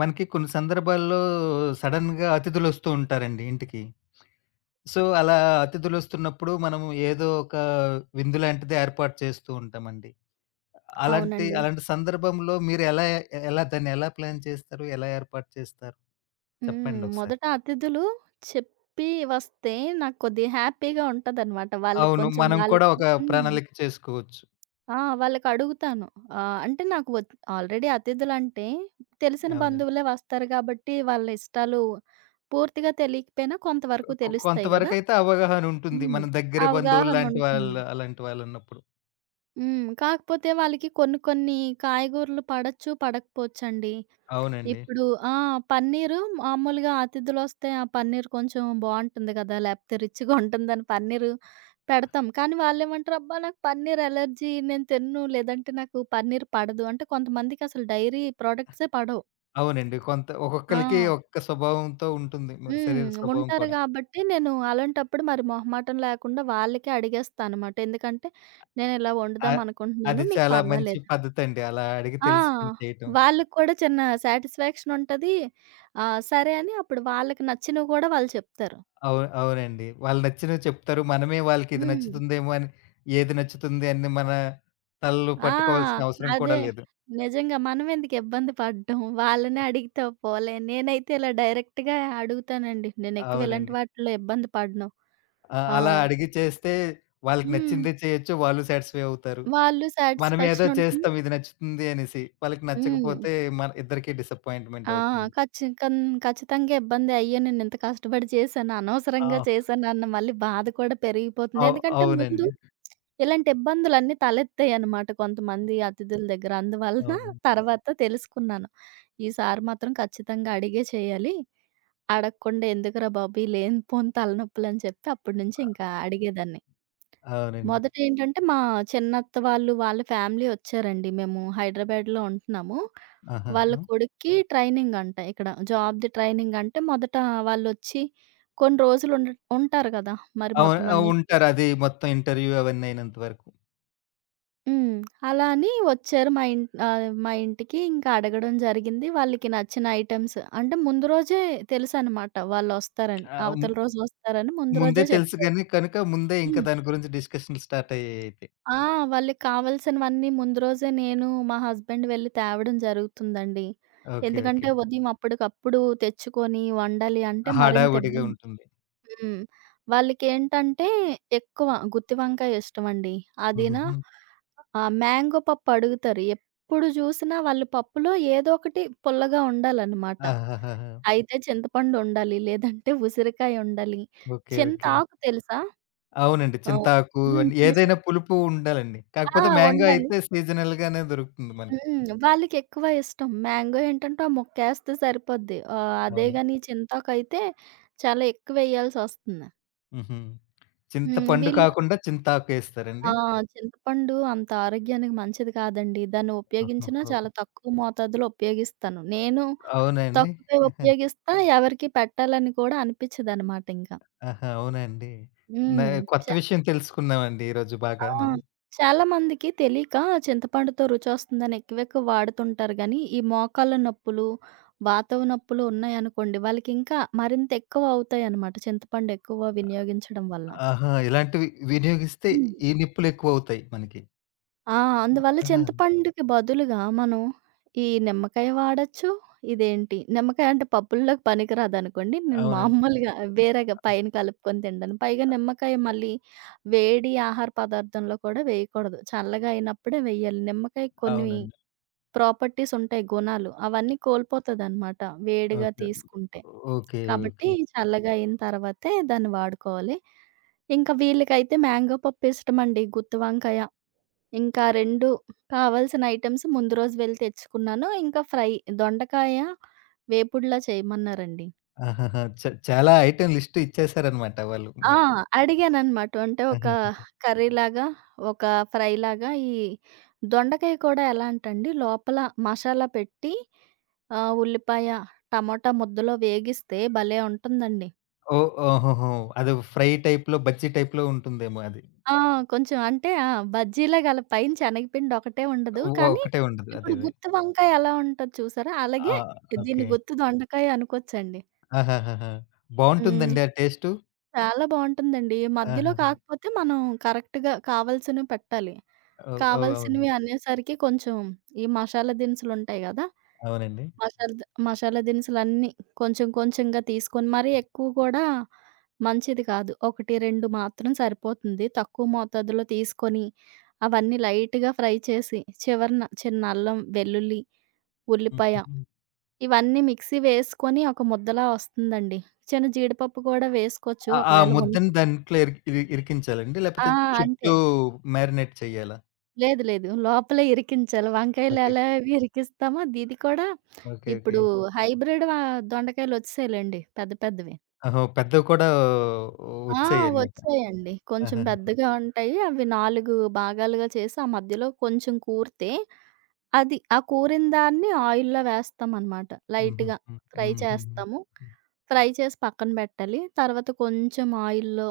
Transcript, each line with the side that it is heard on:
left: మనకి కొన్ని సందర్భాల్లో సడెన్‌గా అతిథులొస్తూ ఉంటారండి ఇంటికి. సో, అలా అతిథులొస్తున్నప్పుడు మనం ఏదో ఒక విందు లాంటిది ఏర్పాటు చేస్తూ ఉంటామండి. అలాంటి
right: అవునండి.
left: అలాంటి సందర్భంలో మీరు ఎలా ఎలా దాన్ని ఎలా ప్లాన్ చేస్తారు? ఎలా ఏర్పాటు చేస్తారు?
right: హ్మ్.
left: చెప్పండి ఒకసారి.
right: మొదట అతిథులు చెప్పి వస్తే నాకు కొద్దిగా హ్యాపీగా ఉంటదనమాట. వాళ్ళు
left: అవును,
right: కొంచెం
left: మనం కూడా
right: వాళ్ళకి
left: ఒక
right: హ్మ్.
left: ప్రణాళిక చేసుకోవచ్చు.
right: ఆ! వాళ్ళకి అడుగుతాను. అంటే నాకు ఆల్రెడీ అతిథులంటే తెలిసిన
left: అవునండి.
right: బంధువులే వస్తారు కాబట్టి వాళ్ళ ఇష్టాలు పూర్తిగా తెలియకపోయినా కొంతవరకు తెలుస్తాయి గదా!
left: కొంతవరకైతే అవగాహనుంటుంది.
right: హ్మ్.
left: మన దగ్గర
right: అవగాహన
left: బంధువుల్లాంటి
right: ఉంటుంది.
left: వాళ్ళు అలాంటి వాళ్ళున్నప్పుడు.
right: హ్మ్. కాకపోతే వాళ్ళకి కొన్ని కొన్ని కాయగూరలు పడొచ్చు, పడకపోవచ్చండి.
left: అవునండి.
right: ఇప్పుడు ఆ! పన్నీరు మామూలుగా అతిథులొస్తే ఆ పన్నీర్ కొంచెం బావుంటుంది కదా! లేపోతే రిచ్‌గా ఉంటుందని పన్నీరు పెడతాం. కానీ వాళ్ళేమంటారు, "అబ్బా! నాకు పన్నీర్ అలర్జీ నేను తినను. లేదంటే నాకు పన్నీర్ పడదు." అంటే కొంతమందికసలు డైరీ ప్రొడక్ట్సే పడవు.
left: అవునండి, కొంత ఒక్కొక్కళ్ళకి
right: ఆ!
left: ఒక్క స్వభావంతో ఉంటుంది. మరి
right: హ్మ్.
left: శరీర స్వభావం
right: ఉంటారు
left: కూడా.
right: గాబట్టి నేను అలాంటప్పుడు మరి మొహమాటం లేకుండా వాళ్ళకే అడిగేస్తా అనమాట. ఎందుకంటే, "నేనిలా
left: అ
right: వండుదాం అనుకుంటున్నాను.
left: అది
right: మీకు
left: చాలా మంచి
right: పర్వాలేదు."
left: పద్ధతండి. అలా అడిగి
right: ఆ!
left: తెలుసుకొని చేయటం.
right: వాళ్ళకి కూడా చిన్న సాటిస్ఫాక్షన్ ఉంటది. సరే అని అప్పుడు వాళ్ళకి నచ్చినవి గూడా వాళ్ళు చెప్తారు.
left: అవునండి, వాళ్ళు నచ్చినవి చెప్తారు. మనమే వాళ్ళకి ఇది
right: హ్మ్.
left: నచ్చుతుందేమో అని ఏది నచ్చుతుంది అని మన తలలు
right: ఆ!
left: పట్టుకోవాల్సిన అవసరం
right: అదే.
left: కూడా లేదు.
right: నిజంగా మనం ఎందుకు ఇబ్బంది పడడం. వాళ్ళనే అడిగితే పోలే. నేనైతే ఇలా డైరెక్ట్‌గా అడుగుతానండి. నేను ఎక్కువ ఇలాంటి
left: అవునండి.
right: వాటిల్లో ఇబ్బంది పడను.
left: ఆ!
right: ఆ!
left: అలా అడిగి చేస్తే వాళ్ళకి
right: హ్మ్.
left: నచ్చిందే చేయొచ్చు. వాళ్ళు సాటిస్ఫై అవుతారు.
right: వాళ్ళు
left: మనం ఏదో
right: సాటిస్ఫాక్షన్ ఉంటుంది.
left: చేస్తాం ఇది నచ్చుతుంది అనేసి. వాళ్ళకి
right: హ్మ్.
left: నచ్చకపోతే మన ఇద్దరికీ డిసప్పాయింట్‌మెంట్
right: ఆ!
left: అవుతుంది.
right: ఖచ్చి కన్ ఖచ్చితంగా ఇబ్బంది అయ్యో! నేనింత కష్టపడి చేశాను. అనవసరంగా
left: ఆ!
right: చేశానన్న మళ్ళీ బాధ కూడా పెరిగిపోతుంది. ఎందుకంటే ముందు
left: అవునండి.
right: ఇలాంటి ఇబ్బందులన్నీ తలెత్తాయనమాట కొంతమంది అతిథుల దగ్గర. అందువలన
left: అవునండి.
right: తర్వాత తెలుసుకున్నాను. ఈసారి మాత్రం ఖచ్చితంగా అడిగే చేయాలి. అడగకుండా ఎందుకురా బాబు ఈ లేనిపోని తలనొప్పులని చెప్పి అప్పటి నుంచి ఇంకా అడిగేదాన్ని.
left: అవునండి.
right: మొదట ఏంటంటే మా చిన్నత్త వాళ్ళు, వాళ్ళ ఫ్యామిలీ వచ్చారండి. మేము హైదరాబాద్‌లో ఉంటున్నాము.
left: ఆహా!
right: వాళ్ళ
left: ఆ!
right: కొడుక్కి ట్రైనింగ్ అంట ఇక్కడ. జాబ్‌ది ట్రైనింగ్ అంటే మొదట వాళ్ళొచ్చి కొన్ని రోజులు ఉంటారు కదా! మరి
left: అవును.
right: మొత్తం
left: ఆ!
right: అన్నీ చూసి
left: ఉంటారది, మొత్తం ఇంటర్వ్యూ అవన్నీ అయినంత వరకు.
right: హ్మ్. అలా అని వచ్చారు మా ఇం మా ఇంటికి. ఇంకా అడగడం జరిగింది. వాళ్ళకి నచ్చిన ఐటెమ్స్ అంటే ముందు రోజే తెలుసనమాట వాళ్ళొస్తారని.
left: ఆహ్, హ్మ్.
right: అవతల రోజు వస్తారని ముందు
left: ముందే
right: రోజే
left: తెలుసు
right: చెప్పారు.
left: గాని కనుక ముందే ఇంకా
right: హ్మ్.
left: దాని గురించి డిస్కషన్‌లు స్టార్ట్ అయ్యాయి అయితే.
right: ఆ! వాళ్ళకి కావాల్సినవన్నీ ముందు రోజే నేను, మా హస్బెండ్ వెళ్లి తేవడం జరుగుతుందండి.
left: ఓకే. ఓకే.
right: ఎందుకంటే ఉదయం అప్పటికప్పుడు తెచ్చుకొని వండాలి అంటే మరింత
left: హడావుడిగా
right: ఇబ్బంది.
left: ఉంటుంది.
right: హ్మ్. వాళ్ళకేంటంటే ఎక్కువ గుత్తి వంకాయ ఇష్టమండి. అదీనా
left: హుహుహు.
right: మ్యాంగో పప్పు అడుగుతారు. ఎప్పుడు జూసినా వాళ్ళు పప్పులో ఏదో ఒకటి పుల్లగా ఉండాలన్నమాట.
left: ఆహాహాహా!
right: అయితే చింతపండు ఉండాలి, లేదంటే ఉసిరికాయ ఉండాలి.
left: ఓకే. ఓకే.
right: చింతాకు తెలుసా?
left: అవునండి.
right: ఆహ్,
left: చింతాకు
right: హ్మ్.
left: అని
right: చిన్న
left: ఏదైనా
right: చింత
left: పులుపు ఉండాలండి.
right: ఆ!
left: కాకపోతే మ్యాంగో
right: ఉండాలి.
left: అయితే సీజనల్ గానే దొరుకుతుంది మనకి.
right: హ్మ్. వాళ్ళకెక్కువ ఇష్టం. మ్యాంగో ఏంటంటే ఆ ముక్కేస్తే సరిపోద్ది. అదే
left: అవును.
right: గాని చింతాకయితే చాలా ఎక్కువెయ్యాల్సొస్తుంది.
left: హుహు.
right: హ్మ్.
left: చింతపండు
right: వీళ్ళు
left: కాకుండా
right: ఆ!
left: చింతాకేస్తారండి?
right: చింతపండు అంత ఆరోగ్యానికి మంచిది కాదండి. దాన్ని ఉపయోగించినా
left: ఓహోహో!
right: చాలా తక్కువ మోతాదులో ఉపయోగిస్తాను. నేను
left: అవునా అండి?
right: తక్కువే ఉపయోగిస్తా, ఎవరికీ పెట్టాలని కూడా అనిపిచ్చదనమాట ఇంక.
left: ఆహా! అవునా అండి? నే
right: హ్మ్. చ
left: కొత్త విషయం తెలుసుకున్నామండి ఈరోజు
right: ఆ!
left: బాగా నేను.
right: చాలా మందికి తెలీక చింతపండుతో రుచొస్తుందని ఎక్కువెక్కువ వాడుతుంటారు గానీ, ఈ మోకాళ్ళ నొప్పులు, వాతవ నొప్పులు ఉన్నాయనుకోండి, వాళ్ళకింకా మరింత ఎక్కువ అవుతాయనమాట చింతపండు ఎక్కువ వినియోగించడం వల్ల.
left: ఆహా! ఇలాంటివి వినియోగిస్తే
right: హ్మ్.
left: ఈ నిప్పులెక్కువవుతాయి మనకి.
right: ఆ! అందువల్ల
left: ఆహా!
right: చింతపండుకి బదులుగా మనం ఈ నిమ్మకాయ వాడొచ్చు. ఇదేంటి నిమ్మకాయ అంటే పప్పుల్లోకి పనికిరాదనుకోండి. నేను
left: అవునండి.
right: మామూలుగా వేరేగా పైన కలుపుకొని తింటాను. పైగా నిమ్మకాయ మళ్ళీ వేడి ఆహార పదార్థంలో కూడా వేయకూడదు. చల్లగా అయినప్పుడే వేయాలి. నిమ్మకాయ కొన్ని
left: అవునండి.
right: ప్రాపర్టీస్ ఉంటాయి గుణాలు. అవన్నీ కోల్పోతదనమాట వేడిగా
left: ఓకే.
right: తీసుకుంటే.
left: ఓకే.
right: కాబట్టి
left: ఓకే.
right: చల్లగా అయిన తర్వాతే దాన్ని వాడుకోవాలి. ఇంకా వీళ్ళకైతే మ్యాంగో పప్పు ఇష్టమండి. గుత్తి వంకాయ, ఇంకా 2 కావాల్సిన ఐటెమ్స్ ముందు రోజు వెళ్లి తెచ్చుకున్నాను. ఇంకా దొండకాయ వేపుడులా చేయమన్నారండి.
left: ఆహాహా! చాలా ఐటెమ్ లిస్ట్ ఇచ్చేసారనమాట వాళ్ళు
right: ఆ!
left: మీకు.
right: అడిగాననమాట. అంటే ఒక
left: ఆహాహా!
right: కర్రీలాగా, ఒక ఫ్రైలాగా ఈ దొండకాయ కూడా ఎలా అంటండి లోపల మసాలా పెట్టి ఉల్లిపాయ, టమాటా ముద్దలో వేగిస్తే భలే! ఉంటుందండి.
left: ఓహ్! ఓహోహో! అది ఫ్రై టైప్‌లో, బజ్జీ టైప్‌లో ఉంటుందేమో అది.
right: ఆ! కొంచెం అంటే ఆ! బజ్జీలా గల పైన శనగపిండి ఒకటే ఉండదు. కానీ
left: ఒకటే ఉండదు.
right: ఇప్పుడు
left: అదేదే.
right: గుత్తి వంకాయ ఎలా ఉంటది చూసారా? అలాగే
left: ఆ!
right: దీన్ని
left: ఓకే.
right: గుత్తి దొండకాయ అనుకోవచ్చండి.
left: ఆహాహాహా!
right: హ్మ్.
left: బావుంటుందండి ఆ టేస్టు?
right: చాలా బావుంటుందండి. మధ్యలో
left: ఆహాహా!
right: కాకపోతే మనం కరెక్ట్‌గా కావాల్సినవి పెట్టాలి.
left: ఓహ్! ఓహ్! అవును.
right: కావాల్సినవి అనేసరికి కొంచెం ఈ మసాలా దినుసులుంటాయి గదా!
left: అవునండి.
right: మసాలా దినుసులన్నీ కొంచెం కొంచెంగా తీసుకొని, మరీ ఎక్కువ కూడా మంచిది కాదు. 1, 2 మాత్రం సరిపోతుంది. తక్కువ మోతాదులో తీసుకొని, అవన్నీ లైట్‌గా ఫ్రై చేసి, చివరన చిన్న అల్లం, వెల్లుల్లి, ఉల్లిపాయ
left: హుహుహు.
right: ఇవన్నీ మిక్సీ వేసుకొని ఒక ముద్దలా వస్తుందండి. చిన్న జీడిపప్పు కూడా వేసుకోవచ్చు
left: ఆ! ఆ
right: ఒకవేళ
left: ముద్దని
right: ఉంటే.
left: దాంట్లో ఇరికించాలండి?
right: ఆ!
left: లేపోతే
right: అంతే.
left: చుట్టూ మ్యారినేట్ చెయ్యాలా?
right: లేదు లేదు. లోపలే ఇరికించాలి. వంకాయలు ఎలా
left: ఓకేకే.
right: అవి ఇరికిస్తామో ఇది కూడా
left: ఓకే. ఓకే.
right: ఇప్పుడు హైబ్రిడ్ వ దొండకాయలొచ్చేసాయిలెండి పెద్ద పెద్దవి.
left: ఓహో! పెద్దవి కూడా
right: ఆ!
left: వచ్చాయన్నమాట.
right: వచ్చాయండి. కొంచెం
left: ఆహాహా!
right: పెద్దగా ఉంటాయి. అవి 4 భాగాలుగా చేసి, ఆ మధ్యలో కొంచెం కూరితే, అది ఆ కూరిన దాన్ని ఆయిల్‌లో వేస్తామనమాట. లైట్‌గా
left: హుహుహు.
right: ఫ్రై
left: హుహుహు.
right: చేస్తాము. ఫ్రై చేసి పక్కన పెట్టాలి. తర్వాత కొంచెం ఆయిల్‌లో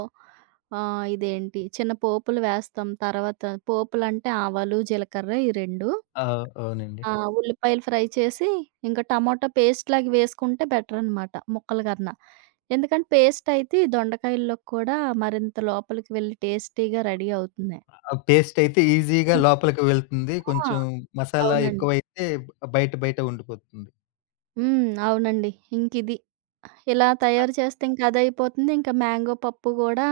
right: ఇదేంటి చిన్న పోపులు వేస్తాం. తర్వాత పోపులంటే ఆవాలు, జీలకర్ర ఈ 2
left: ఆ! అవునండి.
right: ఆ! ఉల్లిపాయలు ఫ్రై చేసి, ఇంకా టమాటా పేస్ట్‌లాగా వేసుకుంటే బెటరనమాట ముక్కల కన్నా. ఎందుకంటే పేస్ట్ అయితే ఈ దొండకాయల్లోకి కూడా మరింత లోపలికి వెళ్లి టేస్టీగా రెడీ అవుతుంది.
left: ఆ పేస్ట్ అయితే ఈజీగా
right: హ్మ్.
left: లోపలికి వెళ్తుంది.
right: ఆ!
left: కొంచెం మసాలా
right: అవునండి.
left: ఎక్కువైతే బయట బయట ఉండిపోతుంది.
right: హ్మ్. అవునండి. ఇంకిది. ఇలా
left: ఆ!
right: తయారు చేస్తే ఇంక అదయిపోతుంది. ఇంకా మ్యాంగో పప్పు గూడా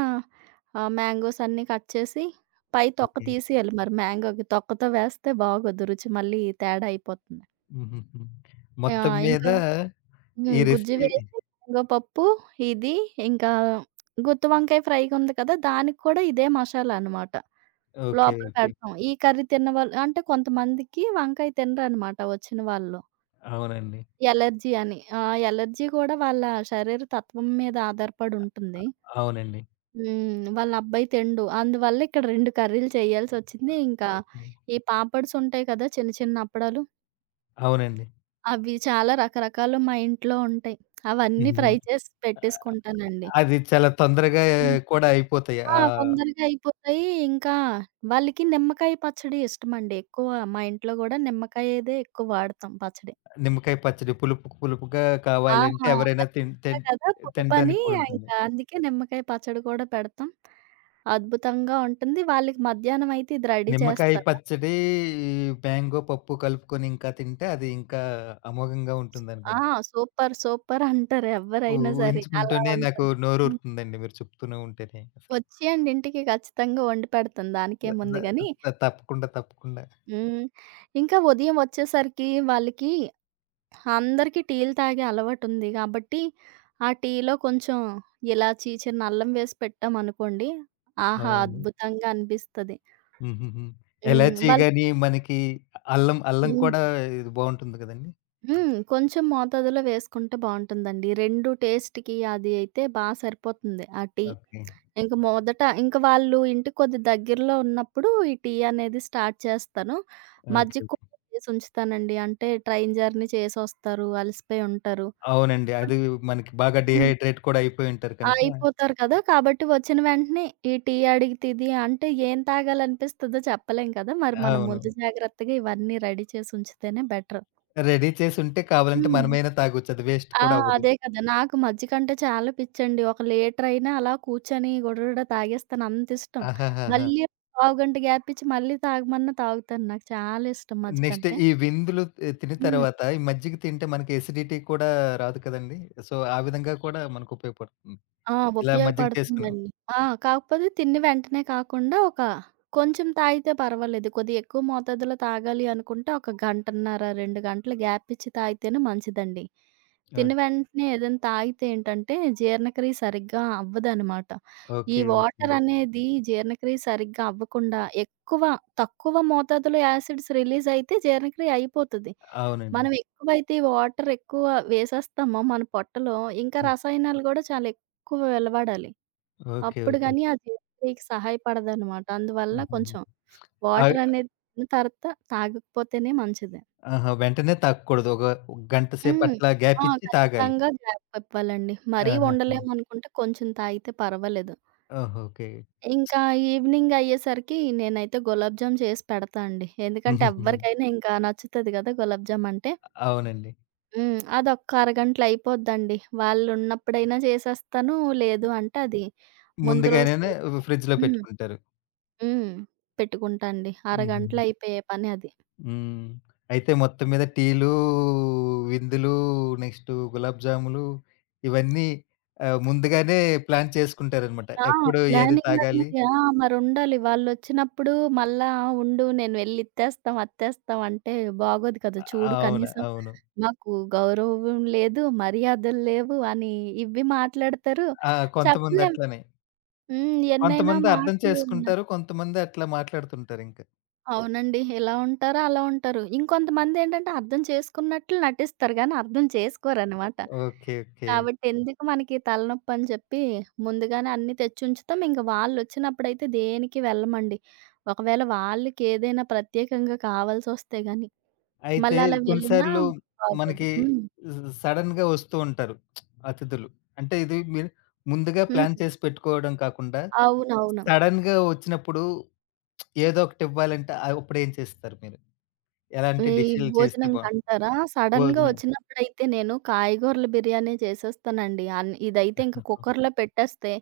right: మ్యాంగోస్ అన్నీ కట్ చేసి పై తొక్క
left: ఓకే.
right: తీసేయాలి మరి మ్యాంగోకి. తొక్కతో వేస్తే బాగోదు రుచి మళ్ళీ తేడా అయిపోతుంది.
left: హుహుహు.
right: ఆ!
left: మొత్తం మీద
right: ఇంకా హ్మ్.
left: ఈ
right: గుజ్జు
left: రెసిపీ
right: వేసి శనగపప్పు ఇది ఇంకా గుత్తి వంకాయ ఫ్రైగుంది కదా! దానికి కూడా ఇదే మసాలా అనమాట.
left: ఓకే.
right: లోపల
left: ఓకే.
right: పెడతాం. ఈ కర్రీ తిన్నవాళ్ళు అంటే కొంతమందికి వంకాయ తినరనమాట వచ్చిన వాళ్ళు.
left: అవునండి.
right: ఎలర్జీ అని. ఆ ఎలర్జీ కూడా వాళ్ళ శరీర తత్వం మీద ఆధారపడి ఉంటుంది.
left: అవునండి.
right: హ్మ్. వాళ్ళ అబ్బాయి తినడు. అందువల్ల ఇక్కడ 2 కర్రీలు చేయాల్సొచ్చింది. ఇంకా
left: ఓకే.
right: ఈ పాపడ్స్ ఉంటాయి కదా! చిన్న చిన్న అప్పడాలు.
left: అవునండి.
right: అవి చాలా రకరకాలు మా ఇంట్లో ఉంటాయి. అవన్నీ ఫ్రై
left: హుహు.
right: చేసి పెట్టేసుకుంటానండి.
left: అది చాలా తొందరగా కూడా అయిపోతాయి.
right: ఆ!
left: ఆహ్,
right: తొందరగా అయిపోతాయి. ఇంకా వాళ్ళకి నిమ్మకాయ పచ్చడి ఇష్టమండి ఎక్కువ. మా ఇంట్లో గూడా నిమ్మకాయదే ఎక్కువ వాడతాం పచ్చడి.
left: నిమ్మకాయ పచ్చడి పులుపు పులుపుగా
right: ఆ!
left: కావాలంటే ఎవరైనా
right: అది
left: తిన్
right: చెప్పా
left: తిన్
right: కదా! పులుపని
left: తినడానికి కూడా ఉంటుంది.
right: ఇంకా అందుకే నిమ్మకాయ పచ్చడి కూడా పెడతాం. అద్భుతంగా ఉంటుంది. వాళ్ళకి మధ్యాహ్నం అయితే ఇది రెడీ
left: నిమ్మకాయ
right: చేస్తారు.
left: పచ్చడి, ఈ మ్యాంగో పప్పు కలుపుకొని ఇంకా తింటే అది ఇంకా అమోఘంగా
right: ఆ!
left: ఉంటుందనుకుంటా.
right: సూపర్! సూపర్! అంటారు ఎవ్వరైనా సరే. అలా
left: ఊహించుకుంటూనే నాకు
right: ఉంటుంది. హ్మ్.
left: నోరూరుతుందండి మీరు చెప్తూనే ఉంటేనే. అసలు
right: వచ్చేయండి ఇంటికి ఖచ్చితంగా వండి పెడతాను
left: ద ద
right: దానికేముంది గానీ.
left: ద- తప్పకుండా, తప్పకుండా.
right: హ్మ్. ఇంకా ఉదయం వచ్చేసరికి వాళ్ళకి అందరికీ టీలు తాగే అలవాటుంది గాబట్టి, ఆ టీలో కొంచెం ఇలాచి, చిన్న అల్లం వేసి పెట్టామనుకోండి, ఆహా!
left: అవును.
right: అద్భుతంగా అనిపిస్తది.
left: హుహుహు.
right: హ్మ్.
left: ఎలాచీ
right: వాళ్ళు
left: గాని మనకి అల్లం,
right: హ్మ్.
left: కూడా ఇది బావుంటుంది కదండీ!
right: హ్మ్. కొంచెం మోతాదులో వేసుకుంటే బావుంటుందండి. 2 టేస్ట్‌కి అది అయితే బా సరిపోతుంది ఆ టీ.
left: ఓకే.
right: ఇంక వాళ్ళు ఇంటికి కొద్ది దగ్గరలో ఉన్నప్పుడు ఈ టీ అనేది స్టార్ట్ చేస్తాను. మజ్జిగ
left: ఓకే.
right: కూడా చేసి ఉంచుతానండి. అంటే ట్రైన్ జర్నీ చేసొస్తారు, అలసిపోయి ఉంటారు.
left: అవునండి. అది మనకి బాగా
right: హ్మ్.
left: డీహైడ్రేట్ కూడా అయిపోయి ఉంటారు
right: ఆ,
left: కనుక
right: అయిపోతారు కదా! కాబట్టి వచ్చిన వెంటనే ఈ టీ అడిగితే ఇది అంటే ఏం తాగాలనిపిస్తదో చెప్పలేం కదా! మరి మనం
left: అవును.
right: ముందు జాగ్రత్తగా ఇవన్నీ రెడీ చేసి ఉంచితేనే బెటర్.
left: రెడీ చేసుంటే కావాలంటే
right: హ్మ్.
left: మనమైనా తాగొచ్చు. అది వేస్ట్
right: ఆ!
left: కూడా అవ్వదు.
right: అదే కదా! నాకు మజ్జిగంటే చాలా పిచ్చండి. ఒక లీటర్ అయినా అలా కూర్చొని గుడగుడ తాగేస్తాను అంతిష్టం.
left: ఆహాహాహా!
right: మళ్ళీ పావుగంట గ్యాప్ ఇచ్చి మళ్ళీ తాగమన్నా తాగుతాను. నాకు చాలా ఇష్టం
left: నెక్స్ట్
right: మజ్జిగంటే.
left: ఈ విందులు తిని
right: హ్మ్.
left: తర్వాత ఈ మజ్జిగ తింటే మనకి ఎసిడిటీ కూడా రాదు కదండీ! సో, ఆ విధంగా కూడా మనకు ఉపయోగపడుతుంది.
right: ఆ!
left: ఇలా మజ్జిగ చేసుకుని
right: ఉపయోగపడుతుందండి. ఆ! కాకపోతే తిన్న వెంటనే కాకుండా ఒక కొంచెం తాగితే పర్వాలేదు. కొద్దిగా ఎక్కువ మోతాదులో తాగాలి అనుకుంటే ఒక గంటన్నర, 2 గంటలు గ్యాప్ ఇచ్చి తాగితేనే మంచిదండి. తిన్న
left: ఓకే.
right: వెంటనే ఏదైనా తాగితే ఏంటంటే జీర్ణక్రియ సరిగ్గా అవ్వదనమాట. ఈ
left: ఓకే. ఓకే,
right: వాటర్
left: అండి.
right: అనేది జీర్ణక్రియ సరిగ్గా అవ్వకుండా తక్కువ మోతాదులో యాసిడ్స్ రిలీజ్ అయితే జీర్ణక్రియ అయిపోతది.
left: అవునండి.
right: మనం ఎక్కువైతే వాటర్ ఎక్కువ వేసేస్తామో మన పొట్టలో, ఇంకా
left: ఓ
right: రసాయనాలు గూడా చాలా ఎక్కువ వెలవడాలి.
left: ఓకే.
right: అప్పుడు
left: ఓకే.
right: గాని ఆ జీర్ణక్రియకి సహాయపడదనమాట. అందువల్ల
left: హుహుహు.
right: కొంచెం
left: ఆహ్,
right: వాటర్ అనేది తిన్న తర్వాత తాగకపోతేనే మంచిది.
left: ఆహా! వెంటనే తాగకూడదు. ఒక 1 గంట సేపు
right: హ్మ్.
left: అట్లా
right: ఆ!
left: గ్యాప్ ఇచ్చి తాగాలి.
right: ఖచ్చితంగా గ్యాప్ ఇవ్వాలండి. మరీ
left: ఆహాహా!
right: ఉండలేమనుకుంటే కొంచెం తాగితే పర్వాలేదు.
left: ఓహో! ఓకే.
right: ఇంకా ఈవినింగ్ అయ్యేసరికి నేనైతే గులాబ్ జామ్ చేసి పెడతా అండి. ఎందుకంటే
left: హుహుహు.
right: ఎవ్వరికైనా ఇంకా నచ్చుతది గదా! గులాబ్ జామ్ అంటే.
left: అవునండి.
right: హ్మ్. అదొక్క అరగంటలో అయిపోద్దండి. వాళ్ళున్నప్పుడైనా చేసేస్తాను. లేదు అంటే అది ముందు రోజు
left: ముందుగానేనే
right: చే
left: ఫ్రిడ్జ్‌లో
right: హ్మ్.
left: పెట్టుకుంటారు.
right: హ్మ్. పెట్టుకుంటా అండి. అరగంటలో
left: హుహు.
right: అయిపోయే పని అది.
left: హ్మ్. అయితే మొత్తం మీద టీలు, విందులు, నెక్స్ట్ గులాబ్ జాములు ఇవన్నీ ఆహ్, ముందుగానే ప్లాన్ చేసుకుంటారనమాట.
right: ఆ!
left: ఎప్పుడు ఏది
right: ప్లానింగ్
left: తాగాలి?
right: అనేది ఆ! మరుండాలి. వాళ్ళొచ్చినప్పుడు మళ్ళా ఉండు నేను వెళ్లి ఇత్తేస్తాం, అత్తేస్తాం అంటే బాగోదు కదా! చూడు
left: అవును.
right: కనీసం
left: అవును.
right: మాకు గౌరవం లేదు, మర్యాదలు లేవు అని ఇవి మాట్లాడతారు.
left: ఆ! కొంతమంది
right: చెప్పలేం.
left: అట్లనే.
right: హ్మ్. ఎన్నైనా
left: కొంతమంది అర్థం
right: మాటలు
left: చేసుకుంటారు. కొంతమంది అట్లా మాట్లాడుతుంటారింక.
right: అవునండి. ఇలా ఉంటారు, అలా ఉంటారు. ఇంకొంతమందేంటంటే అర్థం చేసుకున్నట్లు నటిస్తారు గానీ, అర్థం చేసుకోరనమాట.
left: ఓకే. ఓకే.
right: కాబట్టి ఎందుకు మనకి తలనొప్పని చెప్పి, ముందుగానే అన్నీ తెచ్చుంచుతాం. ఇంక వాళ్ళొచ్చినప్పుడైతే దేనికి వెళ్ళమండి. ఒకవేళ వాళ్ళకేదైనా ప్రత్యేకంగా కావాల్సొస్తే గానీ,
left: అయితే
right: మళ్ళలా
left: కొన్ని
right: వెళ్ళినా
left: సార్లు
right: బాగోదు.
left: మనకి
right: హ్మ్.
left: స్ సడెన్‌గా వస్తూ ఉంటారు అతిథులు. అంటే ఇది మీరు ముందుగా
right: హ్మ్.
left: ప్లాన్ చేసి పెట్టుకోవడం కాకుండా
right: అవునవును.
left: సడెన్‌గా వచ్చినప్పుడు ఏదో ఒకటివ్వాలంటే ఆహ్, అప్పుడేం చేస్తారు మీరు? ఎలాంటి
right: ఈ
left: డిష్‌లు చేస్తే బావుం
right: భోజనంకంటారా, సడన్‌గా
left: భోజనం
right: ఒచ్చినప్పుడైతే నేను కాయగూరల బిర్యానీ చేసేస్తానండి. ఇదైతే ఇంక కుక్కర్‌లో పెట్టేస్తే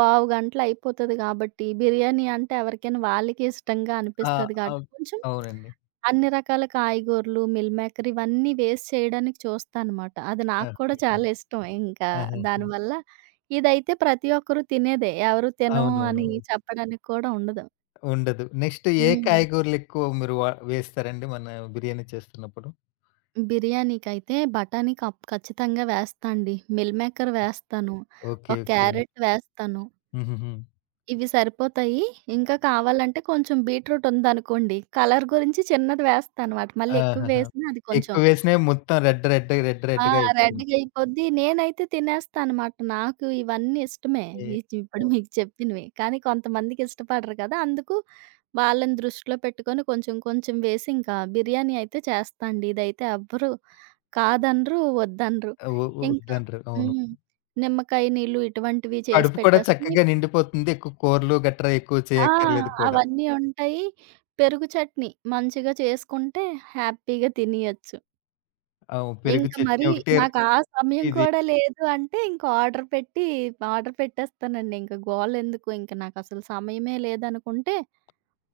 right: పావు గంటలో అయిపోతది గాబట్టి, బిర్యానీ అంటే ఎవరికైనా వాళ్ళకే ఇష్టంగా
left: ఆ!
right: అనిపిస్తది గాబట్టి,
left: అవ్
right: కొంచెం
left: అవునండి.
right: అన్ని రకాల కాయగూరలు, మిల్ మేకర్ ఇవన్నీ వేసి చేయడానికి చూస్తా అనమాట. అది
left: ఆ!
right: నాకు కూడా
left: ఓకే.
right: చాలా ఇష్టం. ఇంకా
left: ఆహాహా!
right: దానివల్ల ఇదైతే ప్రతి ఒక్కరు తినేదే. ఎవరు తినము అని
left: అవునవునవును,
right: చెప్పడానికి కూడా ఉండదు.
left: ఉండదు. నెక్స్ట్ ఏ
right: హ్మ్.
left: కాయగూరలెక్కువ మీరు వేస్తారండి మన బిర్యానీ చేస్తున్నప్పుడు?
right: బిర్యానీకైతే బఠానీ కప్ ఖచ్చితంగా వేస్తా అండి. మిల్ మేకర్ వేస్తాను.
left: ఓకే.
right: ఒక
left: ఓకే.
right: క్యారెట్ వేస్తాను.
left: హుహుహు.
right: ఇవి సరిపోతాయి. ఇంకా కావాలంటే కొంచెం బీట్రూట్ ఉందనుకోండి, కలర్ గురించి చిన్నది వేస్తానమాట. మళ్ళీ ఎక్కువ
left: ఆహాహా!
right: వేసినా అది కొంచెం
left: ఎక్కువ వేసినవి మొత్తం రెడ్ రెడ్ రెడ్
right: ఆ!
left: రెడ్‌గా
right: రెడ్‌గా
left: అయిపోతుంటది.
right: అయిపోద్ది. నేనైతే తినేస్తా అనమాట. నాకు ఇవన్నీ ఇష్టమే. ఈ
left: ఏ
right: చి ఇప్పుడు మీకు చెప్పినవి. కానీ కొంతమందికి ఇష్టపడరు కదా! అందుకు వాళ్ళని దృష్టిలో పెట్టుకొని కొంచెం కొంచెం వేసి ఇంకా బిర్యానీ అయితే చేస్తా అండి. ఇదైతే ఎవ్వరు కాదనరు, వద్దనరు.
left: వ
right: ఇంకా
left: వద్దంటారు. అవును.
right: హ్మ్. నిమ్మకాయ నీళ్ళు ఇటువంటివి చేసి
left: కడుపు కూడా
right: పెట్టేస్తే
left: చక్కగా నిండిపోతుంది. ఎక్కువ కూరలు గట్రా ఎక్కువ
right: ఆ!
left: చేయక్కర్లేదు కూడా.
right: అవన్నీ ఉంటాయి. పెరుగు చట్నీ మంచిగా చేసుకుంటే హ్యాపీగా తినేయొచ్చు.
left: అవును, పెరుగు
right: ఇంక
left: చట్నీ
right: మరీ
left: ఒకటే
right: నాకు ఆ సమయం
left: ఇది.
right: కూడా లేదు అంటే ఇంక ఆర్డర్ పెట్టి ఆర్డర్ పెట్టేస్తానండి. ఇంక గోలెందుకు ఇంక నాకసలు సమయమే లేదనుకుంటే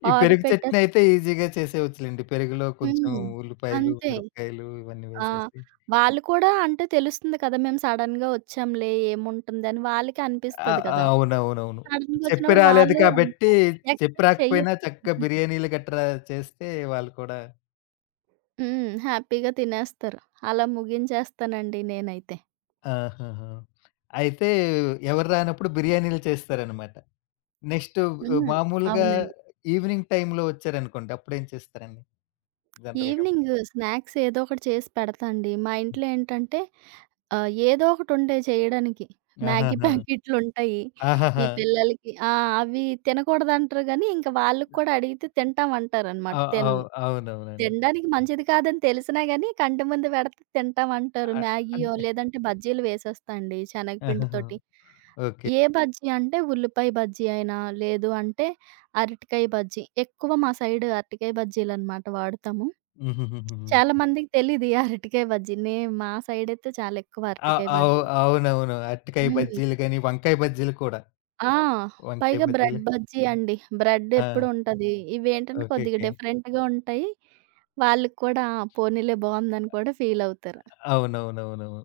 left: ఈ
right: ఆర్డర్
left: పెరుగు చట్నీ
right: పెట్టేస్
left: అయితే ఈజీగా చేసేయొచ్చులెండి. పెరుగులో కొంచెం
right: హ్మ్.
left: ఉల్లిపాయలు,
right: అంతే.
left: మిరపకాయలు ఇవన్నీ
right: ఆ!
left: వేసేసి.
right: వాళ్ళు కూడా అంటే తెలుస్తుంది కదా! మేము సడెన్‌గా వచ్చాంలే ఏముంటుందని వాళ్ళకి
left: ఆ!
right: అనిపిస్తది
left: ఆ!
right: కదా!
left: అవునవునవును.
right: సడెన్‌గా
left: చెప్పి
right: వచ్చినప్పుడు
left: రాలేదు
right: వాళ్ళు
left: కాబట్టి, చెప్పి
right: ఎక్స్‌పెక్ట్
left: రాకపోయినా
right: చెయ్యరు.
left: చక్కగా బిర్యానీలు గట్రా చేస్తే వాళ్ళు కూడా
right: హ్మ్. హ్యాపీగా తినేస్తారు. అలా ముగించేస్తానండి నేనైతే.
left: ఆహాహా! అయితే ఎవరు రానప్పుడు బిర్యానీలు చేస్తారనమాట. నెక్స్ట్ ఆహ్,
right: హ్మ్.
left: మామూలుగా
right: అవునండి.
left: ఈవినింగ్ టైమ్‌లో వచ్చారనుకోండి. అప్పుడేం చేస్తారండి జనరల్‌గా?
right: ఈవినింగ్ స్నాక్స్ ఏదో ఒకటి చేసి పెడతా అండి. మా ఇంట్లో ఏంటంటే ఏదో ఒకటుంటాయి చేయడానికి. మ్యాగీ
left: ఆహాహా!
right: ప్యాకెట్లుంటాయి. ఈ
left: ఆహాహా!
right: పిల్లలకి ఆ! అవి తినకూడదంటారు గానీ, ఇంక వాళ్ళకి కూడా అడిగితే తింటామంటారనమాట.
left: అ అవు అవునవునండి.
right: తినడానికి మంచిది కాదని తెలిసినా గాని కంటి ముందు పెడితే తింటామంటారు.
left: అ అన్
right: మ్యాగీయో లేదంటే బజ్జీలు వేసేస్తండి
left: ఆహాహా!
right: శనగపిండితోటి.
left: ఓకే.
right: ఏ బజ్జీ అంటే ఉల్లిపాయ బజ్జీ అయినా, లేదు అంటే అరటికాయ బజ్జీ. ఎక్కువ మా సైడ్ అరటికాయ బజ్జీలనమాట వాడతాము.
left: హుహుహుహుహు.
right: చాలా మందికి తెలీదు ఈ అరటికాయ బజ్జీ. మా సైడయితే చాలా ఎక్కువ
left: అ
right: అరటికాయ
left: అవు
right: బజ్జీ.
left: అవునవును. అరటికాయ
right: హ్మ్.
left: బజ్జీలు గాని, వంకాయ బజ్జీలు కూడా.
right: ఆ!
left: వంకాయ
right: పైగా బ్రెడ్
left: బజ్జీలు.
right: బజ్జీ అండి. బ్రెడ్ ఎప్పుడు
left: ఆ!
right: ఉంటది. ఇవేంటంటే
left: ఓకే.
right: కొద్దిగా
left: ఓకే.
right: డిఫరెంట్‌గా ఉంటాయి. వాళ్ళకి కూడా ఆ! పోనీలే బావుందని కూడా ఫీలవుతారు.
left: అవునవునవునవును.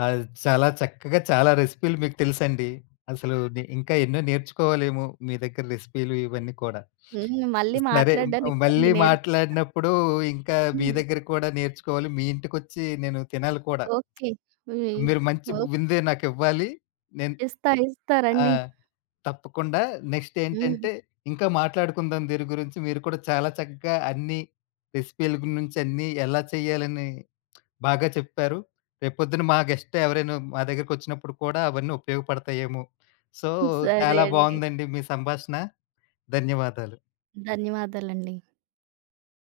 left: ఆహ్, చాలా చక్కగా చాలా రెసిపీలు మీకు తెలుసండి. అసలు ఇంకా ఎన్నో నేర్చుకోవాలేమో మీ దగ్గర రెసిపీలు ఇవన్నీ కూడా.
right: హ్మ్. మళ్ళీ
left: సరే మ్
right: మాట్లాడడానికి రండి
left: మళ్ళీ
right: నేర్పి
left: మాట్లాడినప్పుడు ఇంకా మీ
right: హ్మ్.
left: దగ్గర కూడా నేర్చుకోవాలి. మీ ఇంటికొచ్చి నేను తినాలి కూడా.
right: ఓకే. హ్మ్.
left: మీరు మంచి
right: ఓకే.
left: విందే నాకివ్వాలి. నేను
right: ఇస్తా. ఇస్తా
left: ఆ!
right: రండి.
left: తప్పకుండా. నెక్స్ట్
right: హ్మ్.
left: ఏంటంటే, ఇంకా మాట్లాడుకుందాం దీని గురించి. మీరు కూడా చాలా చక్కగా అన్ని రెసిపీల గురించి అన్నీ ఎలా చేయాలని బాగా చెప్పారు. రేపొద్దున మా గెస్ట్ ఎవరైనా మా దగ్గరికొచ్చినప్పుడు కూడా అవన్నీ ఉపయోగపడతాయేమో. సో,
right: సరే
left: చాలా
right: అండి.
left: బావుందండి మీ సంభాషణ. ధన్యవాదాలు.
right: ధన్యవాదాలండి.